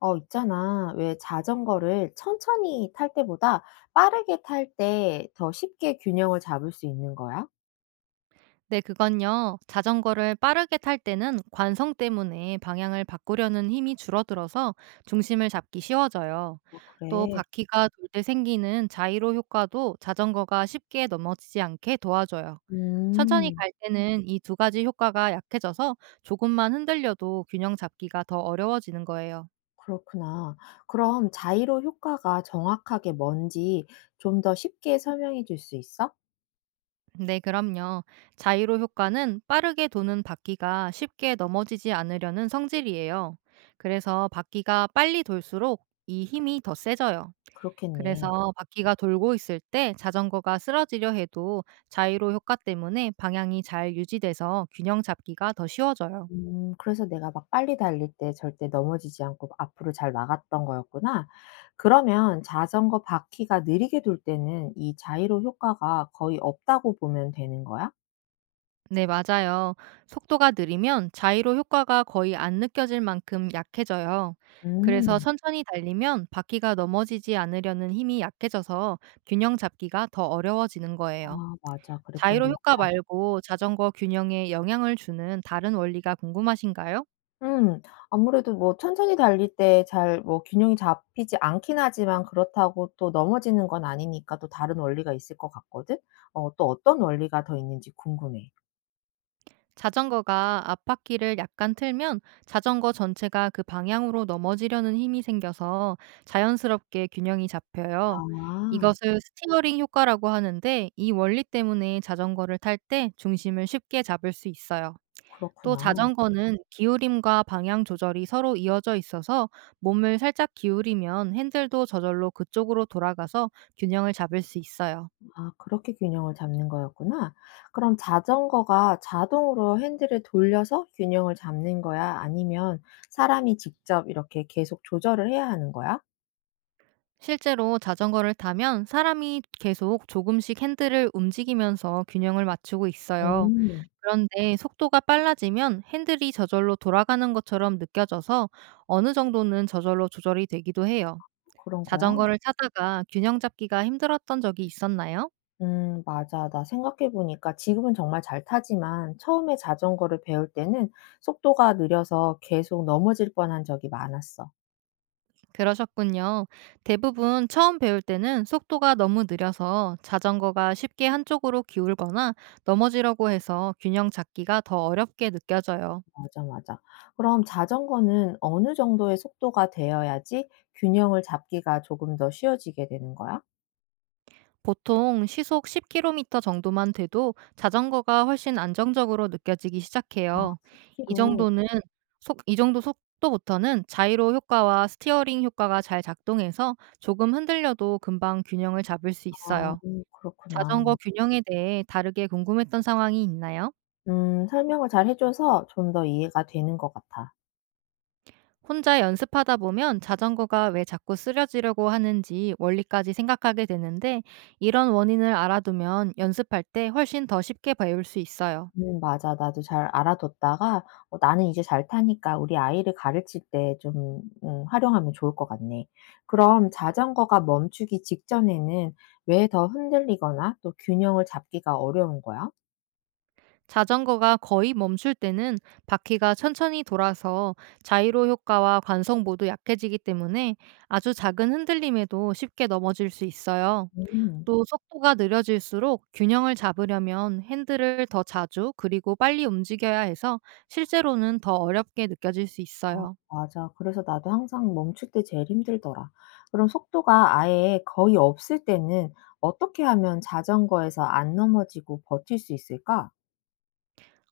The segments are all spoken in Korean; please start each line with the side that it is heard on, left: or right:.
left: 있잖아. 왜 자전거를 천천히 탈 때보다 빠르게 탈 때 더 쉽게 균형을 잡을 수 있는 거야?
right: 네, 그건요. 자전거를 빠르게 탈 때는 관성 때문에 방향을 바꾸려는 힘이 줄어들어서 중심을 잡기 쉬워져요.
left: 어
right: 또
left: 그래.
right: 바퀴가 돌 때 생기는 자이로 효과도 자전거가 쉽게 넘어지지 않게 도와줘요. 천천히
left: 음,
right: 갈 때는 이 두 가지 효과가 약해져서 조금만 흔들려도 균형 잡기가 더 어려워지는 거예요.
left: 그렇구나. 그럼 자이로 효과가 정확하게 뭔지 좀 더 쉽게 설명해 줄 수 있어?
right: 네, 그럼요. 자이로 효과는 빠르게 도는 바퀴가 쉽게 넘어지지 않으려는 성질이에요. 그래서 바퀴가 빨리 돌수록 이 힘이 더 세져요.
left: 그렇겠네.
right: 그래서 바퀴가 돌고 있을 때 자전거가 쓰러지려 해도 자이로 효과 때문에 방향이 잘 유지돼서 균형 잡기가 더 쉬워져요.
left: 그래서 내가 막 빨리 달릴 때 절대 넘어지지 않고 앞으로 잘 나갔던 거였구나. 그러면 자전거 바퀴가 느리게 돌 때는 이 자이로 효과가 거의 없다고 보면 되는 거야?
right: 네, 맞아요. 속도가 느리면 자이로 효과가 거의 안 느껴질 만큼 약해져요. 그래서
left: 음.
right: 천천히 달리면 바퀴가 넘어지지 않으려는 힘이 약해져서 균형 잡기가 더 어려워지는
left: 아
right: 거예요.
left: 맞아. 그랬던
right: 자이로
left: 것
right: 효과
left: 같아.
right: 말고 자전거 균형에 영향을 주는 다른 원리가 궁금하신가요?
left: 음. 아무래도 뭐 천천히 달릴 때 잘 뭐 균형이 잡히지 않긴 하지만 그렇다고 또 넘어지는 건 아니니까 또 다른 원리가 있을 것 같거든. 어 또 어떤 원리가 더 있는지 궁금해.
right: 자전거가 앞바퀴를 약간 틀면 자전거 전체가 그 방향으로 넘어지려는 힘이 생겨서 자연스럽게 균형이 잡혀요.
left: 아
right: 이것을 스티어링 효과라고 하는데, 이 원리 때문에 자전거를 탈 때 중심을 쉽게 잡을 수 있어요. 또
left: 그렇구나.
right: 자전거는 기울임과 방향 조절이 서로 이어져 있어서 몸을 살짝 기울이면 핸들도 저절로 그쪽으로 돌아가서 균형을 잡을 수 있어요.
left: 아 그렇게 균형을 잡는 거였구나. 그럼 자전거가 자동으로 핸들을 돌려서 균형을 잡는 거야? 아니면 사람이 직접 이렇게 계속 조절을 해야 하는 거야?
right: 실제로 자전거를 타면 사람이 계속 조금씩 핸들을 움직이면서 균형을 맞추고 있어요.
left: 음.
right: 그런데 속도가 빨라지면 핸들이 저절로 돌아가는 것처럼 느껴져서 어느 정도는 저절로 조절이 되기도 해요.
left: 그런 거야?
right: 자전거를 타다가 균형 잡기가 힘들었던 적이 있었나요?
left: 맞아. 나 생각해보니까 지금은 정말 잘 타지만 처음에 자전거를 배울 때는 속도가 느려서 계속 넘어질 뻔한 적이 많았어.
right: 그러셨군요. 대부분 처음 배울 때는 속도가 너무 느려서 자전거가 쉽게 한쪽으로 기울거나 넘어지려고 해서 균형 잡기가 더 어렵게 느껴져요.
left: 맞아, 맞아. 그럼 자전거는 어느 정도의 속도가 되어야지 균형을 잡기가 조금 더 쉬워지게 되는 거야?
right: 보통 시속 10km 정도만 돼도 자전거가 훨씬 안정적으로 느껴지기
left: 아,
right: 시작해요. 이
left: 10km.
right: 정도는 이 정도 속도부터는 자이로 효과와 스티어링 효과가 잘 작동해서 조금 흔들려도 금방 균형을 잡을 수
left: 아,
right: 있어요.
left: 그렇구나.
right: 자전거 균형에 대해 다르게 궁금했던 상황이 있나요?
left: 설명을 잘 해줘서 좀 더 이해가 되는 것 같아.
right: 혼자 연습하다 보면 자전거가 왜 자꾸 쓰러지려고 하는지 원리까지 생각하게 되는데, 이런 원인을 알아두면 연습할 때 훨씬 더 쉽게 배울 수 있어요.
left: 맞아. 나도 잘 알아뒀다가 어 나는 이제 잘 타니까 우리 아이를 가르칠 때 좀 활용하면 좋을 것 같네. 그럼 자전거가 멈추기 직전에는 왜 더 흔들리거나 또 균형을 잡기가 어려운 거야?
right: 자전거가 거의 멈출 때는 바퀴가 천천히 돌아서 자이로 효과와 관성 모두 약해지기 때문에 아주 작은 흔들림에도 쉽게 넘어질 수 있어요.
left: 음.
right: 또 속도가 느려질수록 균형을 잡으려면 핸들을 더 자주 그리고 빨리 움직여야 해서 실제로는 더 어렵게 느껴질 수
left: 아
right: 있어요.
left: 맞아. 그래서 나도 항상 멈출 때 제일 힘들더라. 그럼 속도가 아예 거의 없을 때는 어떻게 하면 자전거에서 안 넘어지고 버틸 수 있을까?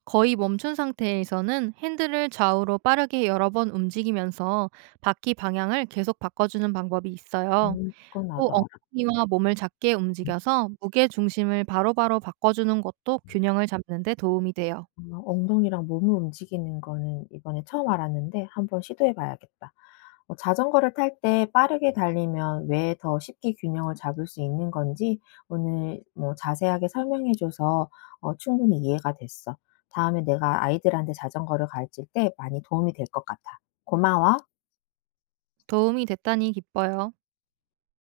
right: 거의 멈춘 상태에서는 핸들을 좌우로 빠르게 여러 번 움직이면서 바퀴 방향을 계속 바꿔주는 방법이 있어요.
left: 그건
right: 또
left: 나도 알아.
right: 엉덩이와 몸을 작게 움직여서 무게 중심을 바로바로 바꿔 주는 것도 균형을 잡는 데 도움이 돼요.
left: 어, 엉덩이랑 몸을 움직이는 거는 이번에 처음 알았는데 한번 시도해 봐야겠다. 어 자전거를 탈 때 빠르게 달리면 왜 더 쉽게 균형을 잡을 수 있는 건지 오늘 뭐 자세하게 설명해 줘서 어 충분히 이해가 됐어. 다음에 내가 아이들한테 자전거를 가르칠 때 많이 도움이 될 것 같아. 고마워.
right: 도움이 됐다니 기뻐요.